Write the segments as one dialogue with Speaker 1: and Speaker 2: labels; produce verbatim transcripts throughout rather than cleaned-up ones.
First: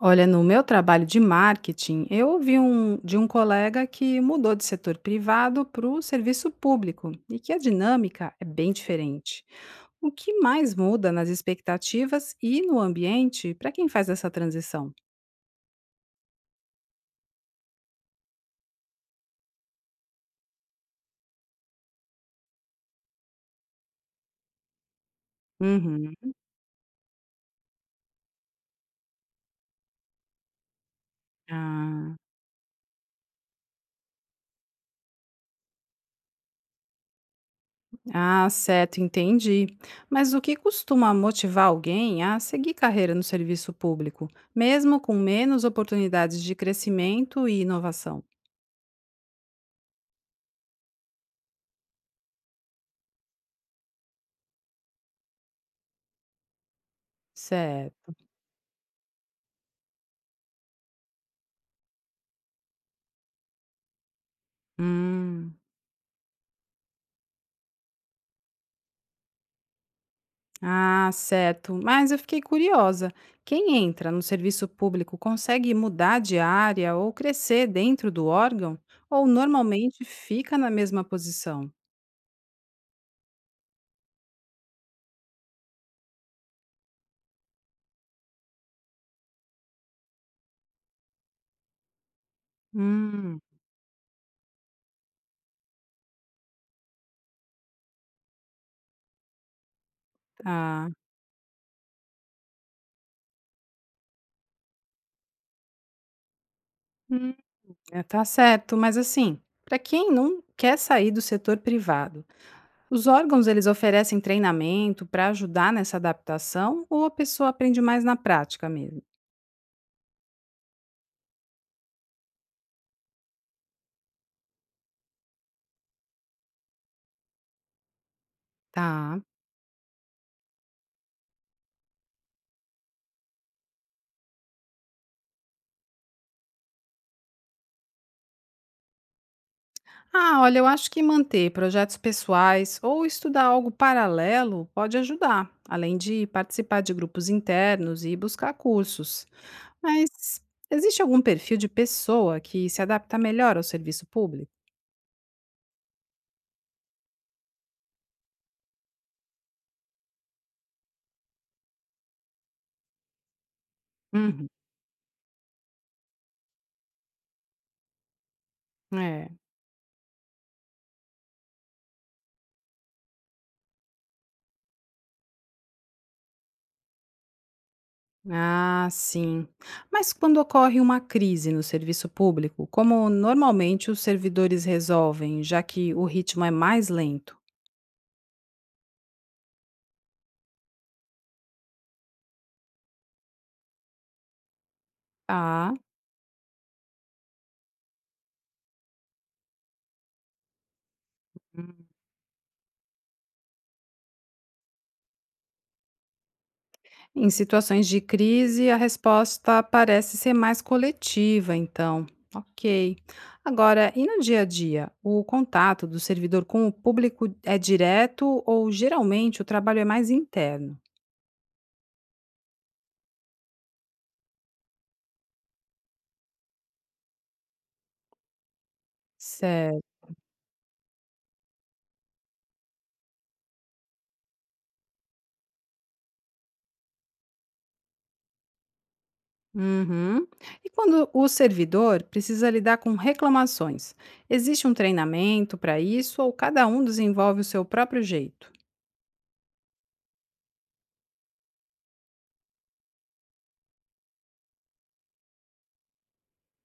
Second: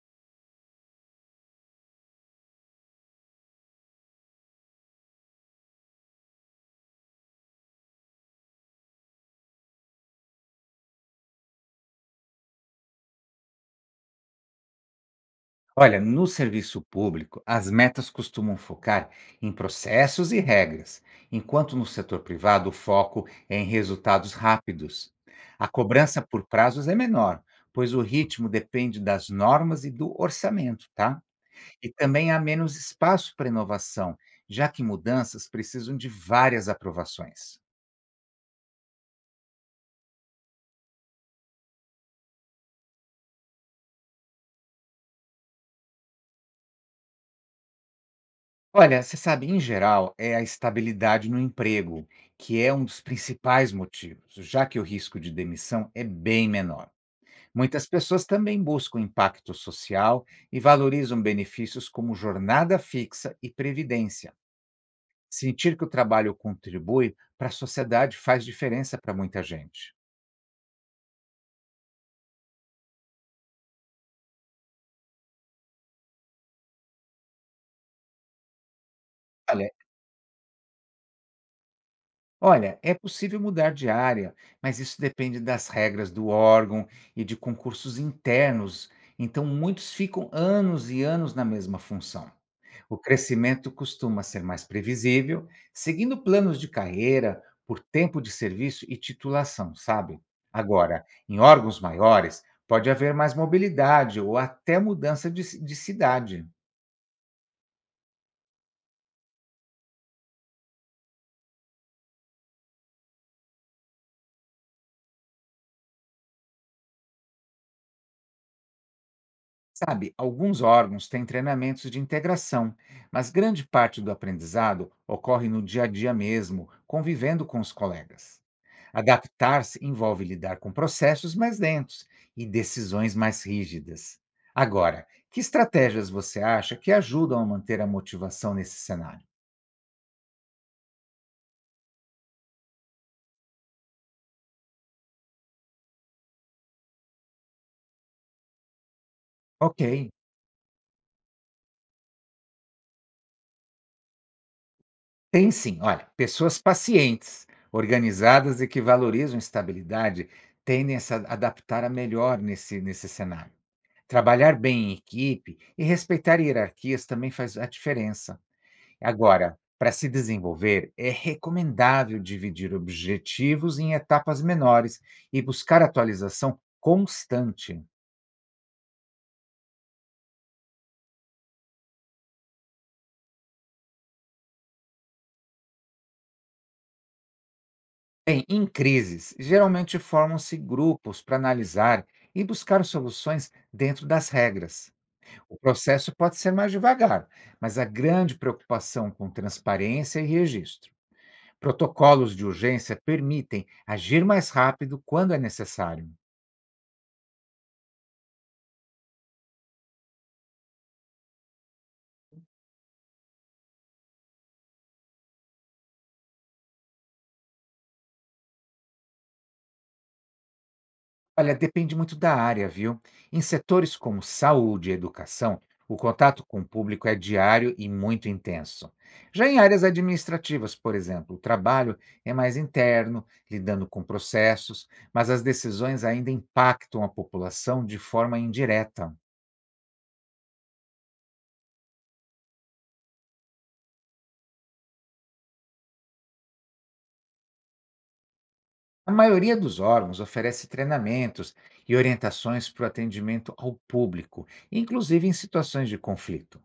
Speaker 1: Olha, no meu trabalho de marketing, eu ouvi um, de um colega que mudou de setor privado para o serviço público e que a dinâmica é bem diferente. O que mais muda nas expectativas e no ambiente para quem faz essa transição?
Speaker 2: Olha, no serviço público, as metas costumam focar em processos e regras, enquanto no setor privado o foco é em resultados rápidos. A
Speaker 1: Uhum.
Speaker 2: cobrança por prazos é menor, pois o ritmo depende das normas e do orçamento, tá? E
Speaker 1: Ah,
Speaker 2: também há menos espaço para inovação, já que mudanças precisam de várias aprovações.
Speaker 1: ah, certo, entendi. Mas o que costuma motivar alguém a seguir carreira no serviço público, mesmo com menos oportunidades de crescimento e inovação?
Speaker 2: Olha, você sabe, em geral, é a estabilidade no emprego, que é um dos principais motivos, já que o risco de demissão é bem menor. Muitas
Speaker 1: Certo.
Speaker 2: pessoas também buscam impacto social e valorizam benefícios como jornada fixa e previdência.
Speaker 1: Hum.
Speaker 2: Sentir que o trabalho contribui para a sociedade faz diferença para muita gente.
Speaker 1: Ah, certo. Mas eu fiquei curiosa. Quem entra no serviço público consegue mudar de área ou crescer dentro do órgão? Ou
Speaker 2: Olha,
Speaker 1: normalmente fica na mesma posição?
Speaker 2: Olha, é possível mudar de área, mas isso depende das regras do órgão e de concursos internos, então muitos ficam anos e anos na mesma função. O
Speaker 1: Hum,
Speaker 2: crescimento costuma ser mais previsível, seguindo planos de carreira por tempo de serviço e titulação, sabe?
Speaker 1: tá.
Speaker 2: Agora, em órgãos maiores, pode haver mais mobilidade ou até mudança de, ci- de cidade.
Speaker 1: Hum, é, tá certo. Mas assim, para quem não quer sair do setor privado, os órgãos eles oferecem treinamento para ajudar nessa adaptação ou a pessoa aprende mais na prática mesmo?
Speaker 2: Sabe, alguns órgãos têm treinamentos de integração, mas grande parte do aprendizado ocorre no dia a dia mesmo, convivendo com os colegas.
Speaker 1: Tá.
Speaker 2: Adaptar-se envolve lidar com processos mais lentos e decisões mais rígidas. Agora, que estratégias você acha que ajudam a manter a motivação nesse cenário?
Speaker 1: Ah, olha, eu acho que manter projetos pessoais ou estudar algo paralelo pode ajudar, além de participar de grupos internos e buscar cursos.
Speaker 2: Ok,
Speaker 1: Mas existe algum perfil de pessoa que se adapta melhor ao serviço público?
Speaker 2: tem sim. Olha, pessoas pacientes, organizadas e que valorizam estabilidade tendem a se adaptar a melhor nesse, nesse cenário.
Speaker 1: Uhum.
Speaker 2: Trabalhar bem em equipe e respeitar hierarquias também faz a diferença.
Speaker 1: É.
Speaker 2: Agora, para se desenvolver, é recomendável dividir objetivos em etapas menores e buscar atualização constante.
Speaker 1: Ah, sim. Mas quando ocorre uma crise no serviço público, como normalmente os servidores resolvem, já que o ritmo é mais lento?
Speaker 2: Bem, em crises, geralmente formam-se grupos para analisar e buscar soluções dentro das regras. O
Speaker 1: Ah.
Speaker 2: processo pode ser mais devagar, mas a grande preocupação com transparência e registro. Protocolos de urgência permitem agir mais rápido quando é necessário.
Speaker 1: Em situações de crise, a resposta parece ser mais coletiva, então. Ok. Agora, e no dia a dia, o contato do servidor com o público é direto ou geralmente o trabalho é mais interno?
Speaker 2: Olha, depende muito da área, viu? Em setores como saúde e educação, o contato com o público é diário e muito intenso. Já em
Speaker 1: Certo.
Speaker 2: áreas administrativas, por exemplo, o trabalho é mais interno, lidando com processos, mas as decisões ainda impactam a população de forma indireta.
Speaker 1: Uhum. E quando o servidor precisa lidar com reclamações, existe um treinamento para isso ou cada um desenvolve o seu próprio jeito?
Speaker 2: A maioria dos órgãos oferece treinamentos e orientações para o atendimento ao público, inclusive em situações de conflito.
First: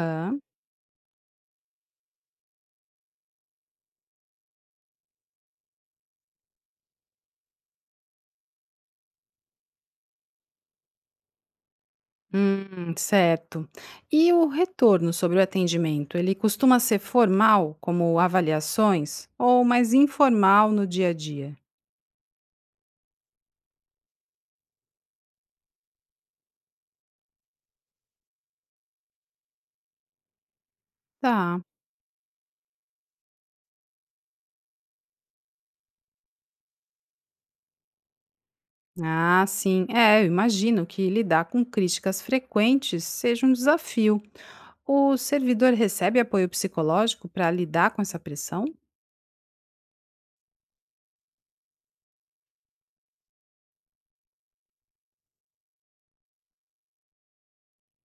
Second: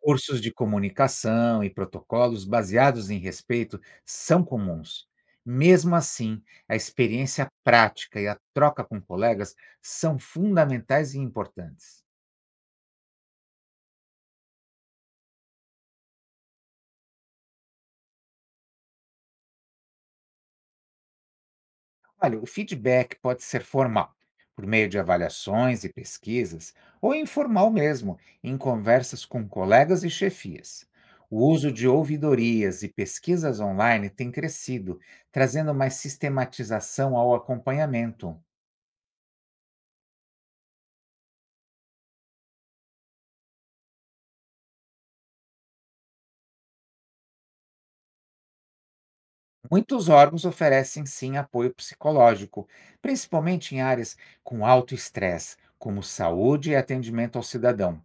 Speaker 2: Cursos de comunicação e protocolos baseados em respeito são comuns. Mesmo assim, a experiência prática e a troca com colegas são fundamentais e importantes.
Speaker 1: Hum, certo. E o retorno sobre o atendimento, ele costuma ser formal, como avaliações, ou mais informal no dia a dia?
Speaker 2: Olha, o feedback pode ser formal, por meio de avaliações e pesquisas, ou informal mesmo, em conversas com colegas e chefias. O
Speaker 1: Tá.
Speaker 2: uso de ouvidorias e pesquisas online tem crescido, trazendo mais sistematização ao acompanhamento.
Speaker 1: Ah, sim. É, eu imagino que lidar com críticas frequentes seja um desafio. O servidor recebe apoio psicológico para lidar com essa pressão?
Speaker 2: Muitos órgãos oferecem sim apoio psicológico, principalmente em áreas com alto estresse, como saúde e atendimento ao cidadão.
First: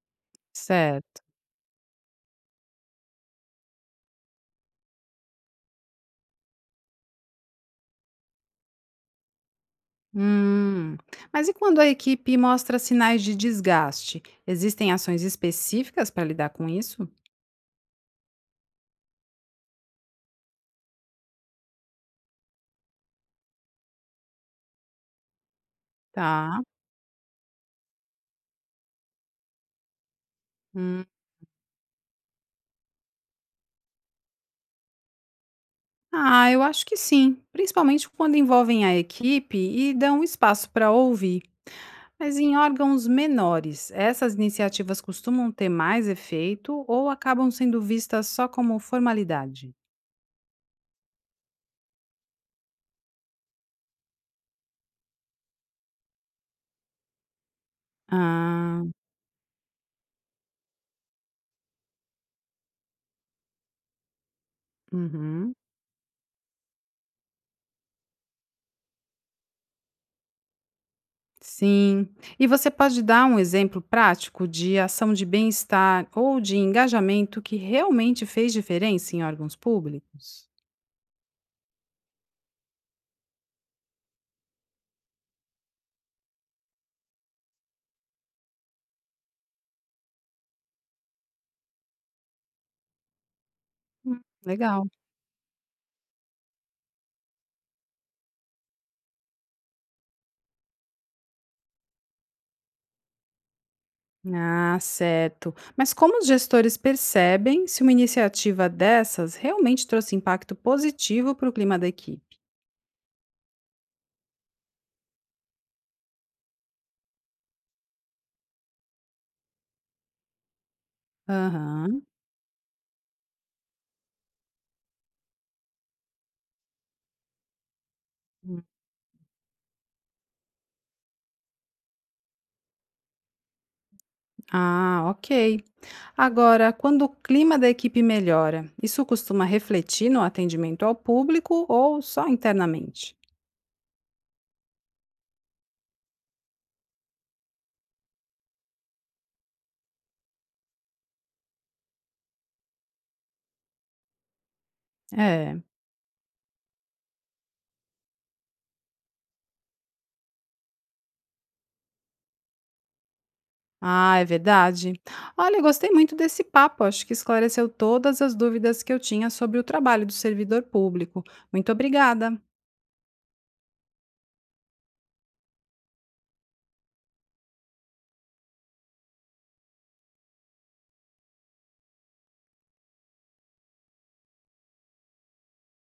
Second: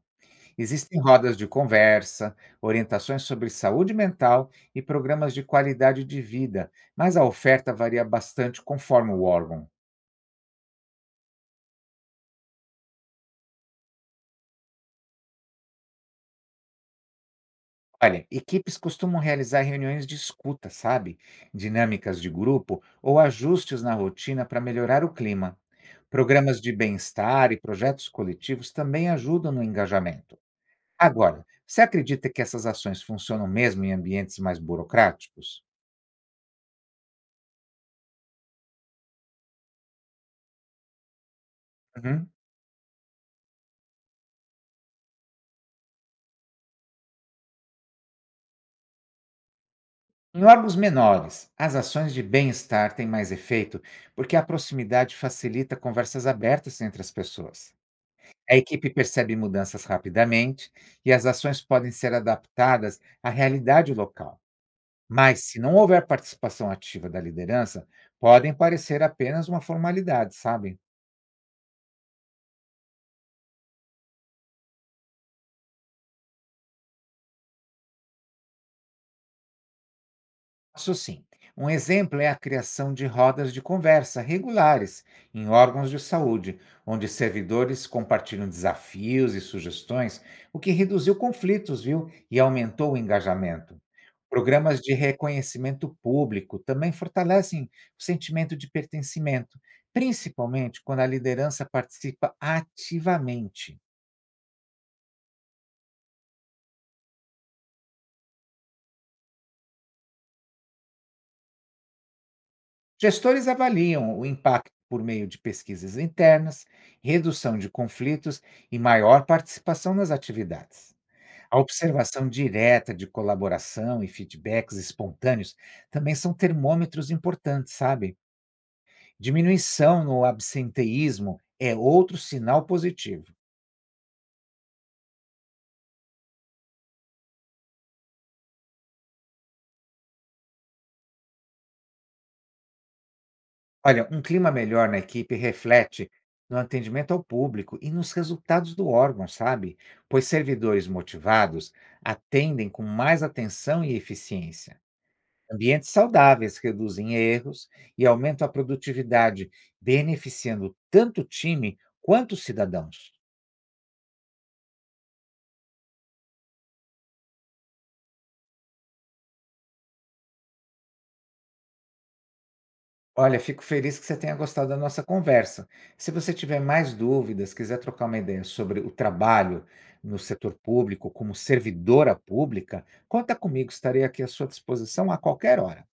Speaker 2: Existem
Speaker 1: Certo.
Speaker 2: rodas de conversa, orientações sobre saúde mental e programas de qualidade de vida, mas a oferta varia bastante conforme o órgão.
Speaker 1: Hum. Mas e quando a equipe mostra sinais de desgaste? Existem ações específicas para lidar com isso?
Speaker 2: Olha, equipes costumam realizar reuniões de escuta, sabe? Dinâmicas de grupo ou ajustes na rotina para melhorar o clima.
Speaker 1: Tá.
Speaker 2: Programas de bem-estar e projetos coletivos também ajudam no engajamento. Agora, você acredita que essas ações funcionam mesmo em ambientes mais burocráticos?
Speaker 1: Ah, eu acho que sim, principalmente quando envolvem a equipe e dão espaço para ouvir.
Speaker 2: Uhum.
Speaker 1: Mas em órgãos menores, essas iniciativas costumam ter mais efeito ou acabam sendo vistas só como formalidade?
Speaker 2: Em órgãos menores, as ações de bem-estar têm mais efeito porque a proximidade facilita conversas abertas entre as pessoas. A
Speaker 1: Ah,
Speaker 2: equipe percebe mudanças rapidamente e as ações podem ser adaptadas à realidade local. Mas,
Speaker 1: uhum.
Speaker 2: se não houver participação ativa da liderança, podem parecer apenas uma formalidade, sabe?
Speaker 1: Sim. E você pode dar um exemplo prático de ação de bem-estar ou de engajamento que realmente fez diferença em órgãos públicos?
Speaker 2: Isso sim. Um exemplo é a criação de rodas de conversa regulares em órgãos de saúde, onde servidores compartilham desafios e sugestões, o que reduziu conflitos, viu? E aumentou o engajamento.
Speaker 1: Hum,
Speaker 2: Programas
Speaker 1: legal.
Speaker 2: de reconhecimento público também fortalecem o sentimento de pertencimento, principalmente quando a liderança participa ativamente.
Speaker 1: Ah, certo. Mas como os gestores percebem se uma iniciativa dessas realmente trouxe impacto positivo para o clima da equipe?
Speaker 2: Gestores avaliam o impacto por meio de pesquisas internas, redução de conflitos e maior participação nas atividades. A
Speaker 1: Aham.
Speaker 2: observação direta de colaboração e feedbacks espontâneos também são termômetros importantes, sabe?
Speaker 1: Hum.
Speaker 2: Diminuição no absenteísmo é outro sinal positivo.
Speaker 1: Ah, ok. Agora, quando o clima da equipe melhora, isso costuma refletir no atendimento ao público ou só internamente?
Speaker 2: Olha, um clima melhor na equipe reflete no atendimento ao público e nos resultados do órgão, sabe? Pois servidores motivados atendem com mais atenção e eficiência.
Speaker 1: É.
Speaker 2: Ambientes saudáveis reduzem erros e aumentam a produtividade, beneficiando tanto o time quanto os cidadãos.
Speaker 1: Ah, é verdade. Olha, eu gostei muito desse papo. Acho que esclareceu todas as dúvidas que eu tinha sobre o trabalho do servidor público. Muito obrigada.
Speaker 2: Olha, fico feliz que você tenha gostado da nossa conversa. Se você tiver mais dúvidas, quiser trocar uma ideia sobre o trabalho no setor público como servidora pública, conta comigo, estarei aqui à sua disposição a qualquer hora.